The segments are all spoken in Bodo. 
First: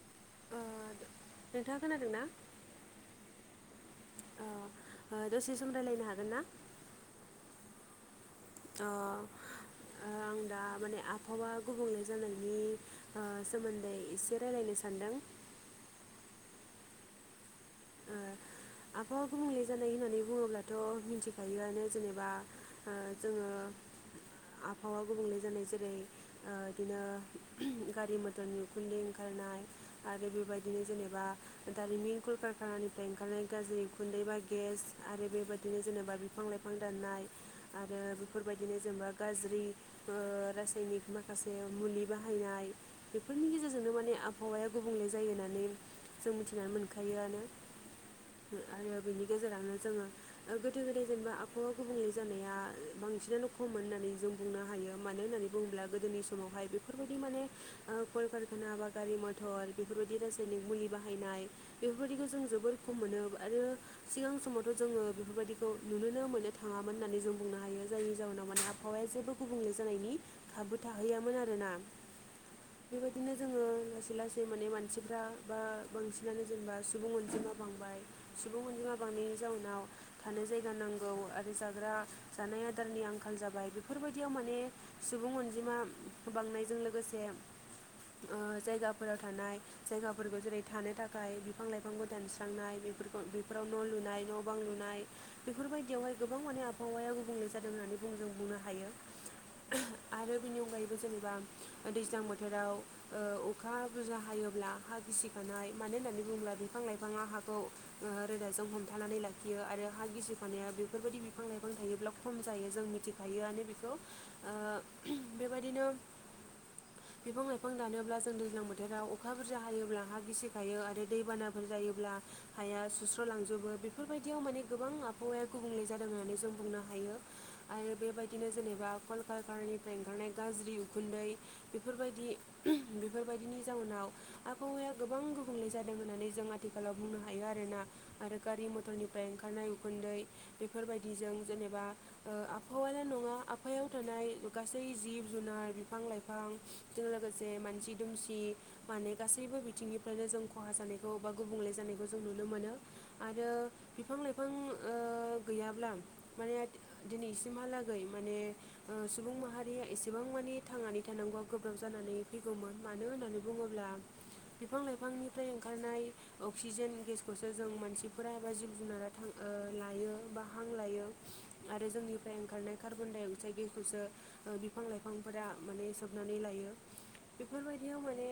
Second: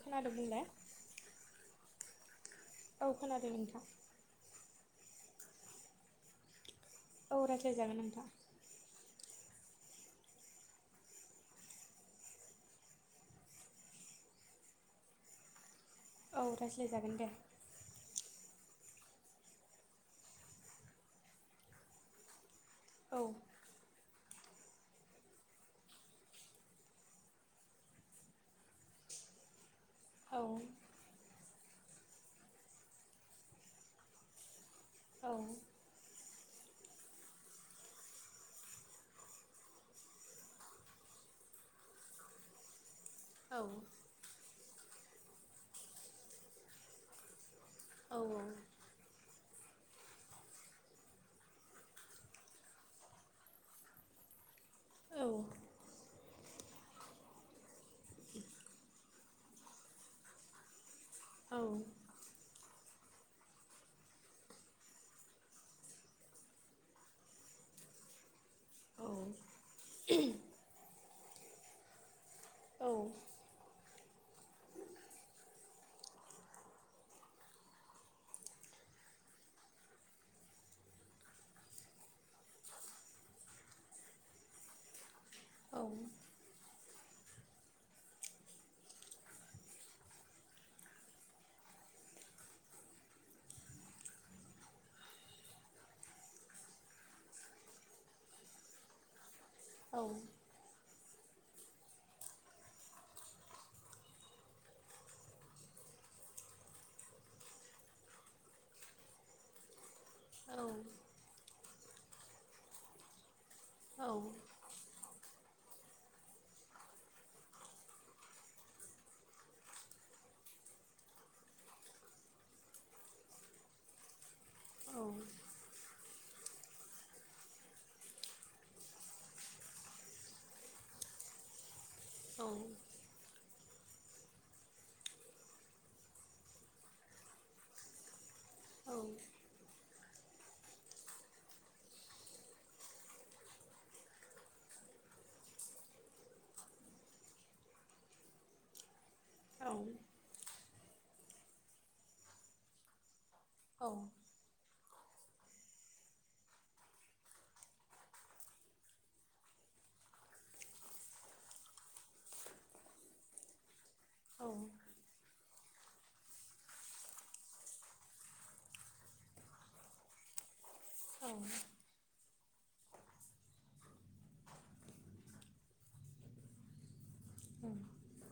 खोनादों बुंलाय खोनादों ना औ खोनादों नोंथां दसे सम राय्लायनो हागोन ना औ रायज्लायजागोन नोंथां अ ओ आं दा माने आबहावा गुबुंले जानायनि ओ सोमोन्दै एसे रायलायनो सानदों औ रायज्लायजागोन दे आबहावा गुबुंले जानाय होननानै बुङोब्लाथ' मिथिखायोआनो जेनेबा ओ औ जोङो [inaudible] आबहावा गुबुंले जानाय जेरै बिदिनो गारि मथरनि उखुन्दै ओंखारनाय आरो औ बेबायदिनो जेनेबा दारिमिन कलकारखानानिफ्राय ओंखारनाय गाज्रि उखुन्दै बा गेस आरो औ बेबायदिनो जेनेबा बिफां लाइफां दाननाय आरो बेफोरबायदिनो जेनेबा गाज्रि ओ रासायनिक माखासे माखासे मुलि बाहायनाय बेफोरनि औ गेजेरजोंनो माने आबहावाया गुबुंले जायो होननानै जों मिथिनानै मोनखायोआरो औ आरो बिनि गेजेरावनो जोङो गोदो गोदाय जेनेबा आबहावा गुबुंले जानाया बांसिनानो खममोन होन्नानै जों बुंनो हायो मानो औ औ होननानै बुङोब्ला गोदोनि समावहाय बेफोरबायदि माने ओ कलकारखाना बा गारि मथर बेफोरबायदि रासायनिक मुलि बा औ बाहायनाय बेफोरबायदिखौ जों जोबोर खम मोनो। आरो सिगां समावथ' जोङो बेफोरबायदिखौ नुनोनो मोननो थाङामोन होननानै जों बुं नो हायो जायनि जाहनाव माने आबहावाया जेबो गुबुंले जानायनि खाबु थाहैयामोन आरोना। बेबायदिनो जोङो लासै लासै माने मानसिफ्रा बा बांसिनानो जेनेबा सुबुं अन जिमा बांबाय सुबुं अनजिमा बांनायनि जाउनाव थानो जायगा नांगौ आरो जाग्रा जानाय आदारनि आं आंखाल जाबाय बेफोरबायदियाव माने सुबुं अनजिमा बांनायजों लोगोसे ओ जायगाफोराव थानाय जायगाफोरखौ जेरै थानो थाखाय बिफां लाइफांफोर दानस्रांनाय बेफोरखौ बेफोराव न' लुनाय न' बां लुनाय बेफोरबायदियावहाय गोबां माने आबहावायाव गुबुंले जादोंनानै बुंजों बुंनो हायो आरो बिनि अनगायै बो जेनेबा दैज्लां बोथोराव ओ अखा बुरजा हायोब्ला हा गिसिखानाय मान होननानै बुंब्ला बे बिफां लाइफाङा हाखौ रोदाजों हमथानानै लाखियो आरो हा गिसिखानाया बेफोरबायदि बिफां लाइ थायोब्ला खम जायो जों मिथिखायो आनो बेखौ आ ओम बेबादि बिदिनो बिफां लाइफां दानोब्ला जों दैज्लां बोथोराव अखा बुरजा हायोब्ला हा गिसिखायो आरो दैबाना फोर जायोब्ला हाया सुस्र'लांजोबो बेफोरबायदिआव माने गोबां आबहावाया गुबुंले जादों होननानै जों बुंनो हायो आरो बेबायदिनो जेनेबा कलकार कारनिफ्राय ओंखारनाय गाज्रि उखुन्दै बेफोरबायदि बेफोरबायदिनि जाहोनाव आबहावाया गोबां गुबुंले जादों होननानै जों आथिखालाव बुंनो हायो आरोना आरो गारि मथरनिफ्राय ओंखारनाय उखुन्दै बेफोरबायदिजों जेनेबा ओ आबहावाल नङा आबहायाव थानाय गासै नै जिब-जुनार, बिफां-लाइफां लोगोसे मानसि-दुमसि माने गासैबो बिथिंनिफ्रायनो जों खहा जानायखौ बा गुबुंले जानायखौ जों नुनो मोनो। आरो बिफां-लाइफां ओ गैयाब्ला माने दिनैसिमहालागै माने ओ सुबुं माहारिया एसेबां माने दि थांनानै थानांगौआ गोब्राब जानानै फैगौमोन मानो होननानै बुङोब्ला बिफां-लाइफांनिफ्राय ओ ओंखारनाय अक्सिजेन गेसखौसो जों मानसिफोरा एबा जिब जुनारा थां लायो बा हां लायो आरो जोंनि फ्राय ओंखारनाय कार्बन डाइ अक्साइड गेसखौसो ओ बिफां लाइफांफोरा माने सोबनानै लायो। बेफोरबायदियाव माने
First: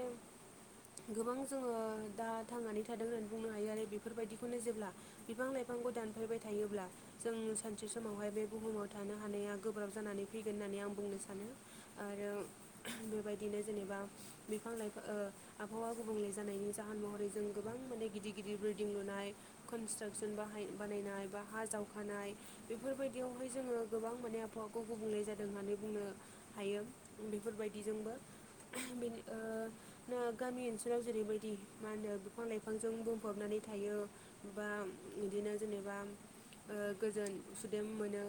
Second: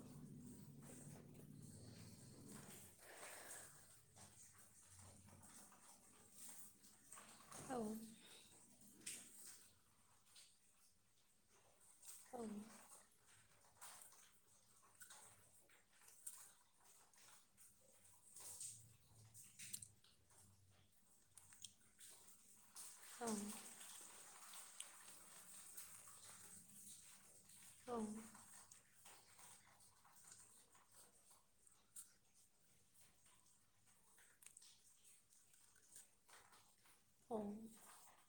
गोबां जोङो दा थांनानै थादों होननानै बुंनो हायो आरो बेफोरबायदिखौनो जेब्ला बिफां-लाइफांखौ दानफायबाय थायो अब्ला जों सानसे समावहाय बे बुहुमाव थानो हानाया गोब्राब जानानै फैगोन होननानै आं बुंनो सानो। आरो बेबाय बिदिनो जेनेबा बिफां लाइफा ओ आबहावा गुबुंले जानायनि जाहोन महरै जों गोबां माने गिदिर गिदिर बिल्डिं लुनाय कनस्ट्राकसन बाहाय बानायनाय बा हा जावखानाय। बेफोरबायदियावहाय जोङो गोबां माने आबहावाखौ गुबुंले जादों होननानै बुंनो हायो। बेफोरबायदिजोंबो बे ओ ना गामि ओनसोलाव जेरैबायदि। मा होनो बिफां-लाइफांजों बुंफबनानै थायो बा इदिनो जेनेबा ओ गोजोन सुदेम मोनो।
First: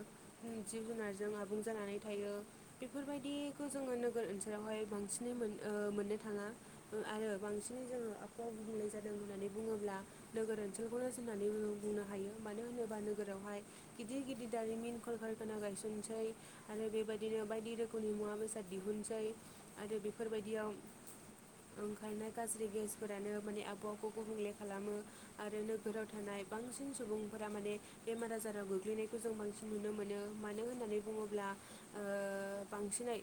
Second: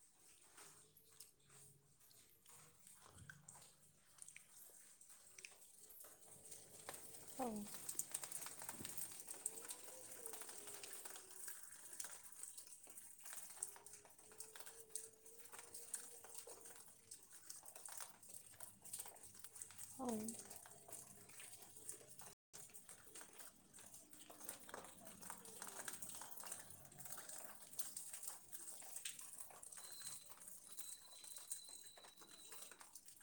जिब जुनारजों आबुं जानानै थायो बेफोरबायदिखौ जोङो नोगोर ओनसोलावहाय बांसिनै मोन ओ मोननो थाङा ओ आरो बांसिनै जोङो आबहावा गुबुंले जादों होननानै बुङोब्ला नोगोर ओनसोलखौनो होननानै बुंनो हायो मानो होनोबा नोगोरावहाय गिदिर गिदि दारिमिन कलकारखाना गायसनसै आरो बेबायदिनो बायदि रोखोमनि मुवा बेसाद दिहुनसै। आरो बेफोरबायदियाव ओंखायनो गाज्रि गेस। फोरानो माने आबहावखौ गुबुंले खालामो आरो नोगोराव थानाय बांसिन सुबुंफोरा माने बेमार आजाराव गोग्लैनायखौ जों बांसिन नुनो मोनो मानो होननानै बुङोब्ला ओ बांसि दिनै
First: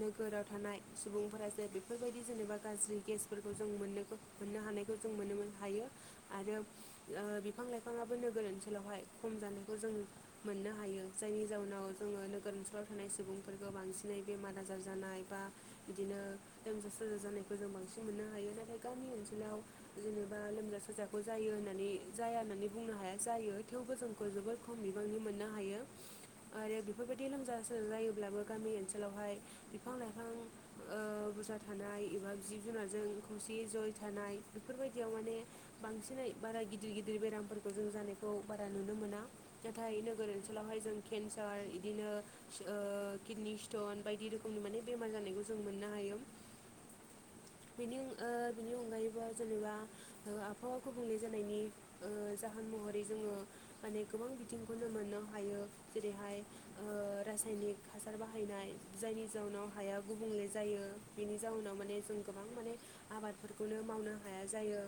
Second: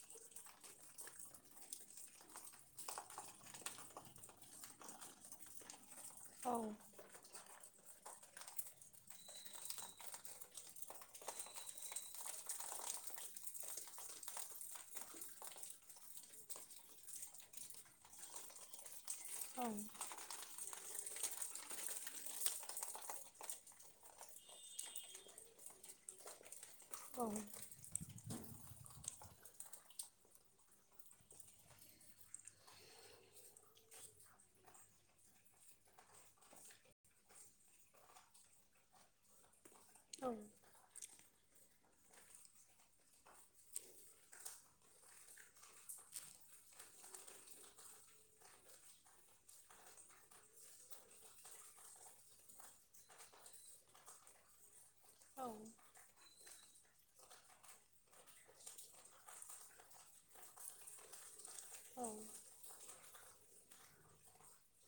नोगोराव थानाय सुबुंफोरासो बेफोरबायदि जेनेबा गाज्रि गेसफोरखौ जों मोननो मोननो हानायखौ जों मोनोमोन हायो आरो ओ बिफां लाइ बिफाङाबो नोगोर ओनसोलावहाय खम जानायखौ जों मोननो हायो जायनि जाउनाव जोङो नोगोर ओनसोलाव थानाय सुबुंफोरखौ बांसिनै बेमार आजार जानाय बा बिदिनो लोमजा साजा जानायखौ जों बां जों मोननो हायो नाथाय गामि ओनसोलाव जेनेबा लोमजा साजा ग' जायो होननानै जाया होननानै बुंनो हाया जायो थेवबो जोंखौ जोबोद खम बिबांनि मोननो हायो। आरो बेफोरबायदि लोमजा साजा जायोब्लाबो गामि ओनसोलावहाय बिफां-लाइफां ओ बुरजा थानाय एबा जिब जुनारजों खौसे बि जय थानाय बेफोरबायदियाव माने बांसिनै बारा गिदिर गिदिर बेरामफोरखौ जों जानायखौ बारा नुनो मोना नाथाय नोगोर ओनसोलावहाय जों केन्सार बिदिनो ओ किडनि स्टन बायदि रोखोमनि माने बेमार जानायखौ जों मोननो हायो। बिनि ओ बिनि अनगायै जेनेबा आबहावा गुबुंले जानायनि ओ जाहोन महरै जोङो माने गोबां बिथिंखौनो मोननो हायो जेरैहाय ओ रासायनिक हासार बाहायनाय जायनि जाउनाव हाया गुबुंले जायो बेनि जाउनाव माने जों गोबां माने आबादफोरखौनो मावनो हाया जायो।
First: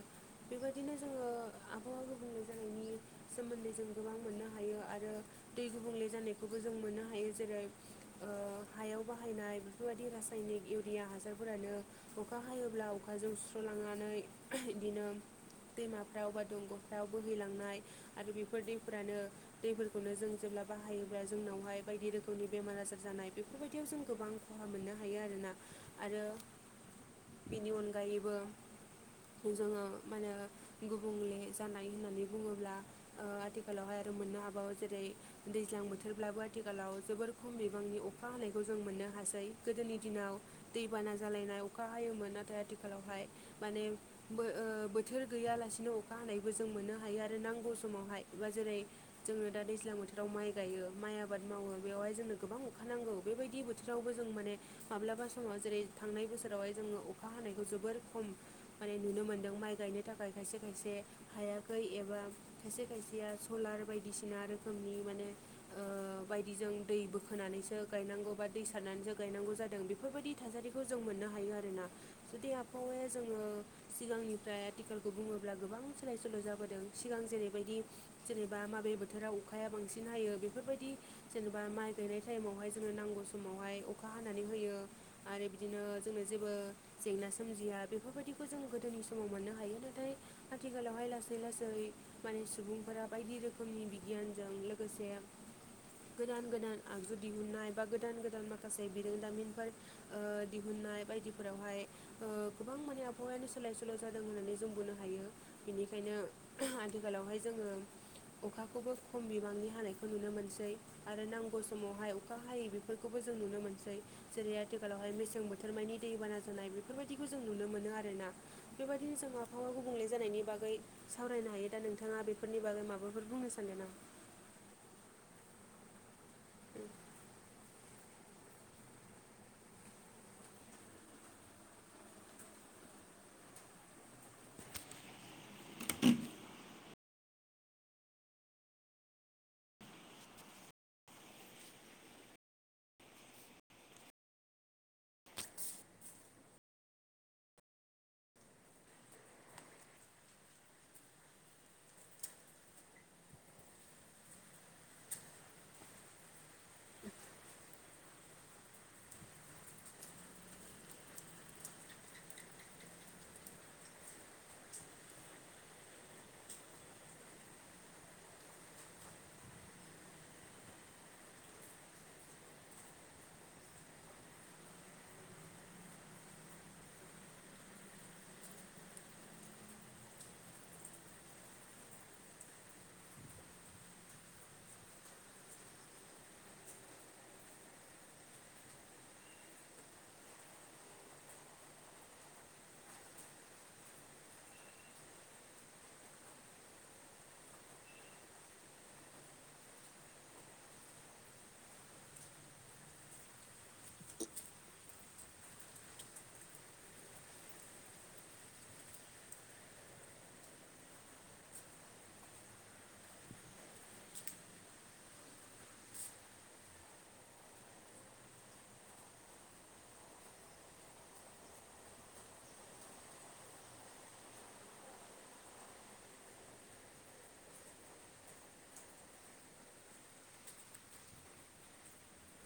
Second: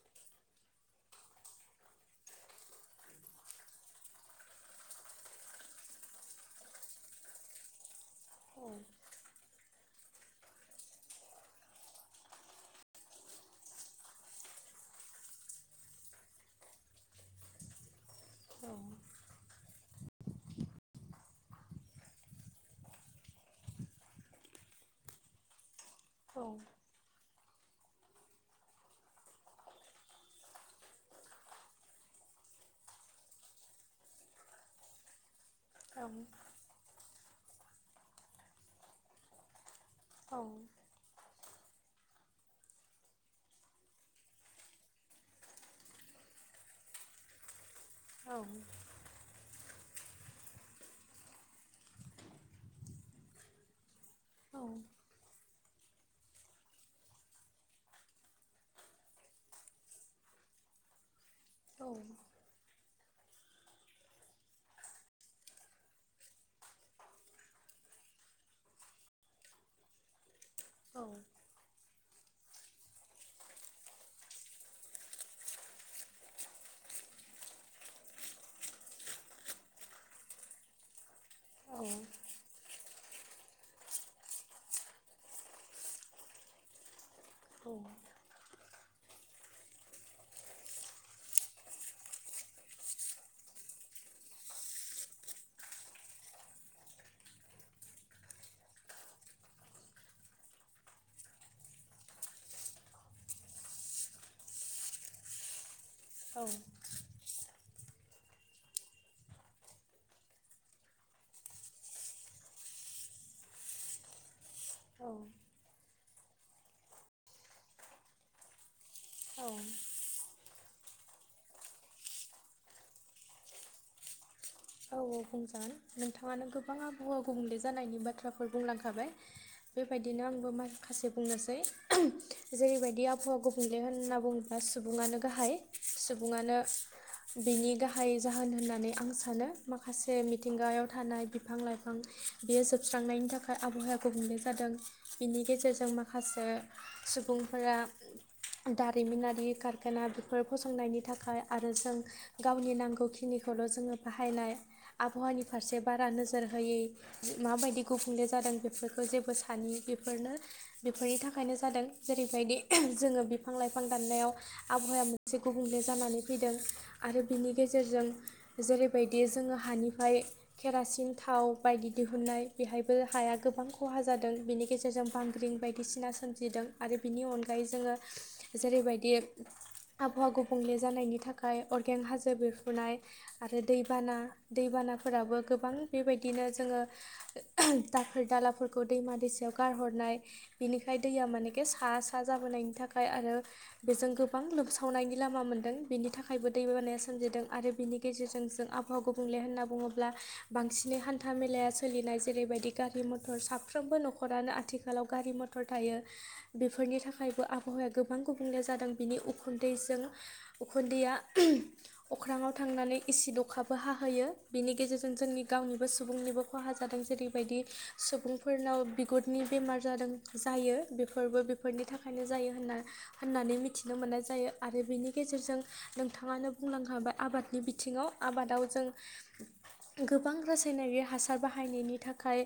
बेबायदिनो जोङो आबहावा गुबुंले जानायनि सोमोन्दै जों गोबां मोननो हायो। आरो दै गुबुंले जानायखौबो जों मोननो हायो जेरै ओ हायाव बाहायनाय बेफोरबायदि रासायनिक इउरिया हासारफोरानो अखा हायोब्ला अखाजों सुस्र'लांनानै बिदिनो दैमाफ्राव बा दंग'फ्राव बोहैलांनाय आरो बेफोर औ दैफोरानो दैफ खौनो जों जेब्ला बाहायोब्ला जोंनावहाय बायदि रोखोमनि बेमार आजार जानाय बेफोरबायदियाव जों गोबां खहा मोनो हायो आरोना आरो औ बिनि अनगायैबो जोङो मानो गुबुंले जानाय होननानै बुङोब्ला ओ आथिखालावहाय मोननो हाबावो जेरै दैज्लां औ बोथोरब्लाबो आथिखालाव जोबोर खम बिबांनि अखा हानायखौ जों मोननो हासै। गोदोनि दिनाव दैबाना जालायनाय अखा हायोमोन नाथाय आथिखालावहाय माने ओ बोथोर गैयालासेनो अखा हानायबो जों मोननो हायो आरो नांगौ समावहाय एबा जेरै जोंनो दा दैज्लां बोथोराव माइ गायो माइ आबाद मावो बेवहाय जोंनो गोबां अखा नांगौ बेबायदि बोथोरावबो जों माने औ माब्लाबा समाव जेरै थांनाय बोसोरावहाय जोङो अखा हानाय खौ जोबोर खम माने नुनो मोन्दों माइ गायनो थाखाय खायसे खायसे हायाखै एबा खायसे खायसे सलार बायदिसिना रोखोमनि माने ओ बायदिजों दै बोखोनानैसो गायना गौ बा दै सारनानैसो गायनांगौ जादों बेफोरबायदि थासारिखौ जों औ मोननो हायो आरोना। जुदि आबहावाया जोङो सिगांनिफ्राय आथिखालखौ बुङोब्ला गोबां सोलाय सोल' जाबोदों सिगां गां जेरैबायदि जेनेबा माबे बोथोराव अखाया बांसिन हायो बेफोरबायदि जेनेबा औ माइ गायनाय टाइमावहाय जोंनो नांगौ समावहाय अखा हानानै होयो आरो बिदिनो जोंनो जेबो जेंना सोमजिया औ, बेफोरबायदिखौ जों गोदोनि समाव मोननो हायो नाथाय आथिखालावहाय लासै लासै माने सुबुंफोरा बायदि रोखोमनि बिगियानजों लोगोसे गोदान गोदान आगजु दिहुननाय बा गोदान गोदान माखासे बिरोंदामिनफोर ओ दिहुन नाय बायदिफोरावहाय ओ गोबां माने आबहावायानो सोलाय सोल' जादों होननानै जों बुंनो हायो। बेनिखायनो आथिखालावहाय जोङो अखाखौबो खम बिबांनि हानायखौ नुनो मोनसै आरो नांगौ समावहाय अखा हायै बेफोरखौबो जों नुनो मोनसै जेरै आथिखालावहाय मेसें बोथोर मानि दैबाना जानाय बेफोरबायदिखौ जों नुनो मोनो आरोना। बेबायदिनो जों आबहावा गुबुंले जानायनि बागै गै सावरायनो हायो दा नोंथाङा बेफोरनि बागै माबाफोर बुंनो सानदों नामा। औ औ बुंजागोन नोंथाङानो गोबां आबहावआ गुबुंले जानायनि बाथ्राफोर बुंलांखाबाय बेबायदिनो आंबो माखासे बुंनोसै जेरैबायदि आबहावा गुबुंले होनना बुङोब्ला सुबुङानो गाहाय सुबुङानो बिनि गाहाय जाहोन होननानै आं सानो। माखासे मिथिंगायाव थानाय बिफां लाइफां बेयो जोबस्रांनायनि थाखाय आबहावाया गुबुंले जादों। बिनि गेजेरजों माखासे सुबुंफोरा दारिमिनारि कारखाना बेफोर फसंनायनि थाखाय आरो जों गावनि नांगौखिनिखौ खौल' जोङो बाहायनाय आबहावानि फारसे बारा नोजोर होयै माबायदि गुबुंले जादों बेफोरखौ जेबो सान बेफोरनो बेफोरनि थाखायनो जादों जेरै बायदि जोङो बिफां लाइफां दाननायाव आबहावाया मोनसे गुबुंले जानानै फैदों आरो बिनि गेजेरजों जेरै बायदि जोङो हानिफ्राय केरासिन थाव बायदि दिहुननाय बेहायबो हाया गोबां खहा जादों। नि गेजेरजों बांग्रिं बायदिसिना सोमजिदों आरो बिनि अनगायै जोङो जेरै बायदि आबहावा गुबुंले जानायनि थाखाय अरगें हाजो बेरहुनाय आरो दैबाना दै बानाफोराबो गोबां बेबायदिनो जोङो दाखोर दालाफोरखौ दैमा दैसा गारहरनाय बिनिखाय दैया मानेखि सा सा जाबोनायनि थाखाय आरो बेजों गोबां लोमसावनायनि लामा मोनदों बेनि थाखायबो दैबानाया सोमजिदों आरो बिनि गेजेरजों जों आबहावाखौ गु बुंले होनना बुङोब्ला बांसिनै हान्था मेलाया सोलिनाय जेरै बायदि गारि मथर साफ्रोमबो नख नखरानो आथिखालाव गारि मथर थायो बेफोरनि थाखायबो आबहावाया गोबां गुबुंले जादों बिनि उखुन्दैजों उखुन्दैया अख्रांयाव थांनानै एसिद अखाबो हा होयो बिनि गेजेरजों जोंनि गावनिबो सुबुंनिबो खहा जादों जेरै बायदि सुबुंफोरनाव बिगुरनि बेमार जादों जायो बेफोरबो बेफोरनि थाखायनो जायो होनना होननानै मिथिनो मो मोननाय जायो आरो बेनि गेजेरजों नोंथाङानो बुंलांखाबाय आबादनि बिथिङाव आबादाव जों [inaudible] गोबां रासायनारि हासार बाहायनायनि थाखाय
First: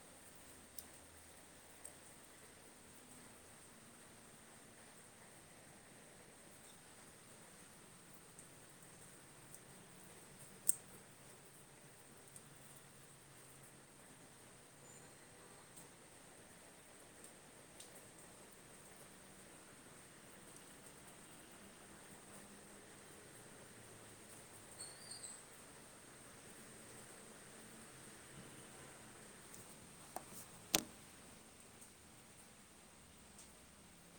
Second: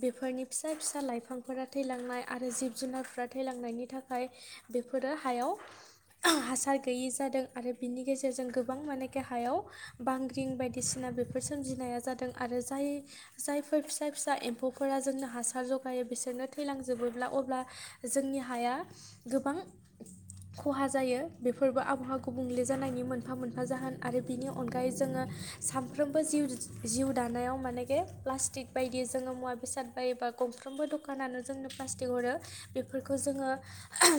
बेफोरनि फिसा फिसा लाइफांफोरा थ थैलांनाय आरो जिब जुनारफ्रा थैलांनायनि थाखाय बेफोरो हायाव हासार गैयि जादों आरो बिनि गेजेरजों गोबां मानेखे हायाव बांग्रिं बायदिसि ना बेफोर सोमजिनाया जादों आरो जाय जायफोर फिसा फिसा एम्फौफोरा जोंनो हासार जगाय बिसोरनो थैलांजोबोब्ला अब्ला जोंनि हाया गोबां खहा जायो बेफोरबो आबहावा गुबुंले जानायनि मोनफा मोनफा जाहोन आरो बिनि अनगायै जोङो। सानफ्रोमबो जि जिउ दानायाव मानेखे प्लास्टिक बायदि जोङो मुवा बेसाद बायोबा ग फ्रोमबो दखानानो जोंनो प्लास्टिक हरो बेफोरखौ जोङो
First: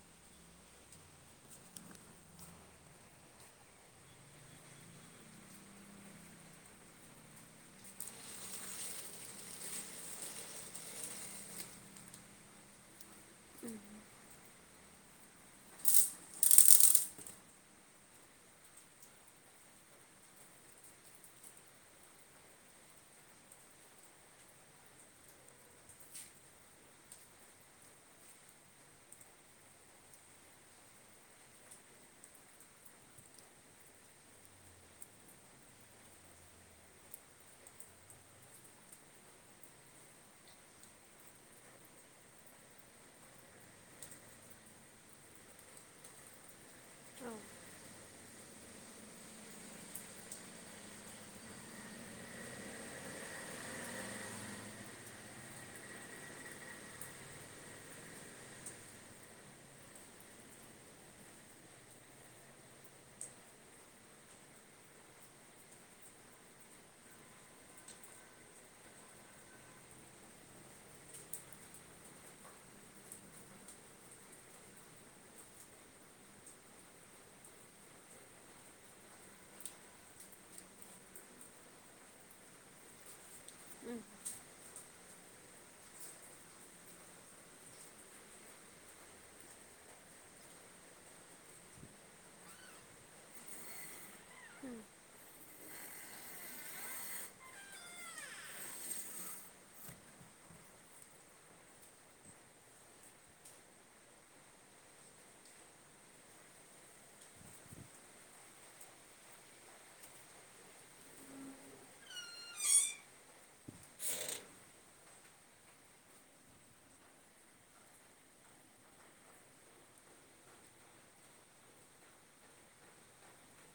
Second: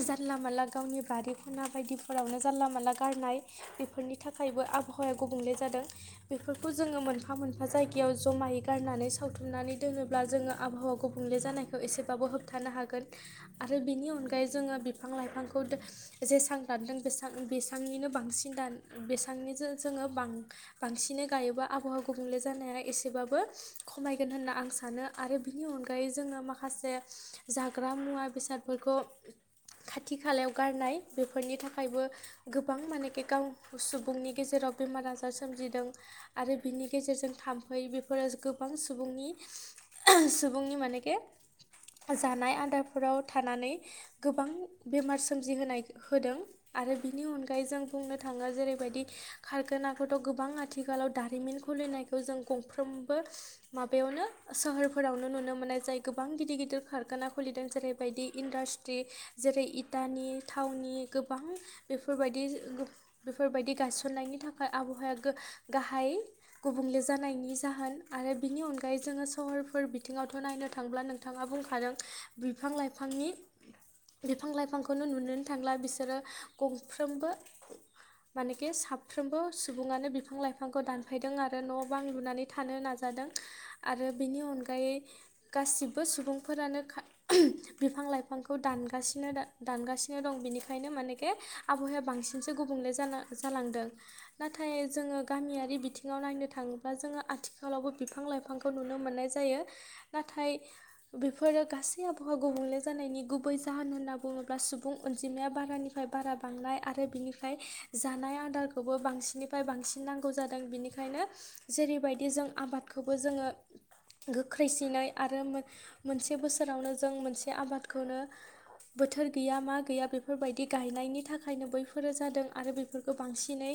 जानला मानला गावनि बारि खना बायदिफोरावनो जानला मानला गारनाय बेफोरनि थाखायबो आबहावाया गुबुंले जादों। बेफोरखौ जोङो मोनफा मोनफा जायगायाव जमायै गारनानै सावथुमनानै दोनोब्ला जोङो आबहावा गुबुं बे जानायखौ एसेबाबो होबथानो हागोननि आरो बेनि अनगायैबो जोङो बिफां लाइफांखौ जेसां दानदों बेसां बेसांनिनो बांसिन दान बेसांनि जो बां बांसि जोङो बांसिन बिनो गायोबा आबहावा गुबुंले जानाया एसेबाबो खमायगोन होनना आं सानो आरो बिनि अनगायै जोङो माखासे जाग्रा मुवा बेसादफोरखौ खाथि खालायाव गारनाय बेफोरनि थाखायबो गोबां मानेखि गाव सुबुंनि गेजेराव बेमार आजार सोमजिदों। आरो बिनि गेजेरजों थाम्फै बेफोरो गोबां सुबुंनि सुबुंनि माने गे जानाय आदारफोराव थानानै गोबां बेमार सोमजि होनाय होदों। आरो बिनि औ अनगायै जों बुंनो थाङो जेरै बायदि खारखोनाखौथ गोबांया आथिखालाव दारिमिन खुलिनायखौ जों गंफ्रोमबो माबायावनो सोहोरफोरावनो नुनो मोनो। जाय गोबां गिदिर गिदिर खारखाना खुलिदों जेरै बायदि इडास्ट्रि जैरै इटानि थाव गावनि गोबां बेफोर बायदि बेफोर बायदि गायसननायनि थाखाय आबहावाया गो गाहाय गुबुंले जानायनि जाहोन आरो बिनि अनगायै जोङो सहरफोर बिथिङावथ नायनो थांब्ला नोंथाङा बुंखादों बिफां लाइफांनि बिफां लाइफांखौनो नुनोनो थांला बिसोरो गंफ्रोमबो मानेखि साफ्रोमबो सुबुङानो बिफां लाइफां बिफांखौ दानफायदों। आरो न बां लुनानै थानो नाजादों, उम आरो बेनि अनगायै गासिबो सुबुंफोरानो खा बिफां लाइफांखौ दानगासिनो दान दानगास सिनो दं। बिनिखायनो मानेखे आबहावाया बांसिनसो गुबुंले जालांदों। नाथाय जोङो गामियारि बिथिङाव नायनो थाङोब्ला जोङो आथिखालावबो बिफां लाइफांखौ नुनो मोननाय जायो। नाथ थाय बेफोरो गासै आबहावा गुबुंले जानायनि गुबै जाहोन होनना बुङोब्ला सुबुं अनजि माया बारानिफ्राय बारा बांनाय। आरो बिनिफ्राय जानाय आदारखौबो बांसिननिफ्राय बांसिन नांगौ जादों। बिनिखायनो जेरै बायदि जों आबादखौबो जोङो गोख्रैसिनै आरो मो मोनसे बोसोरावनो जों मोनसे आबादखौनो बोथोर गैया मा गैया बेफोरबायदि गायनायनि थाखायनो बैफोरो जादों। आरो बैफोरखौ बांसिनै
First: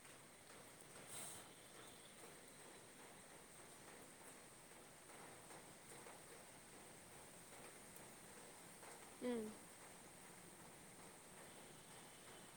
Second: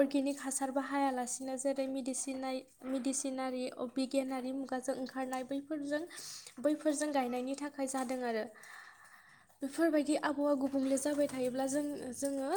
अरगेनिक हास सार बाहायालासिनो जेरै मिदिसिनाय मिदिसिनारि अ बिगियानारि मुगाजों ओंखारनाय बै फोरजों बैफोरजों गायनायनि थाखाय जादों आरो। उम बेफोरबायदि आब हावा गुबुंले जाबाय थायोब्ला। जों जोङो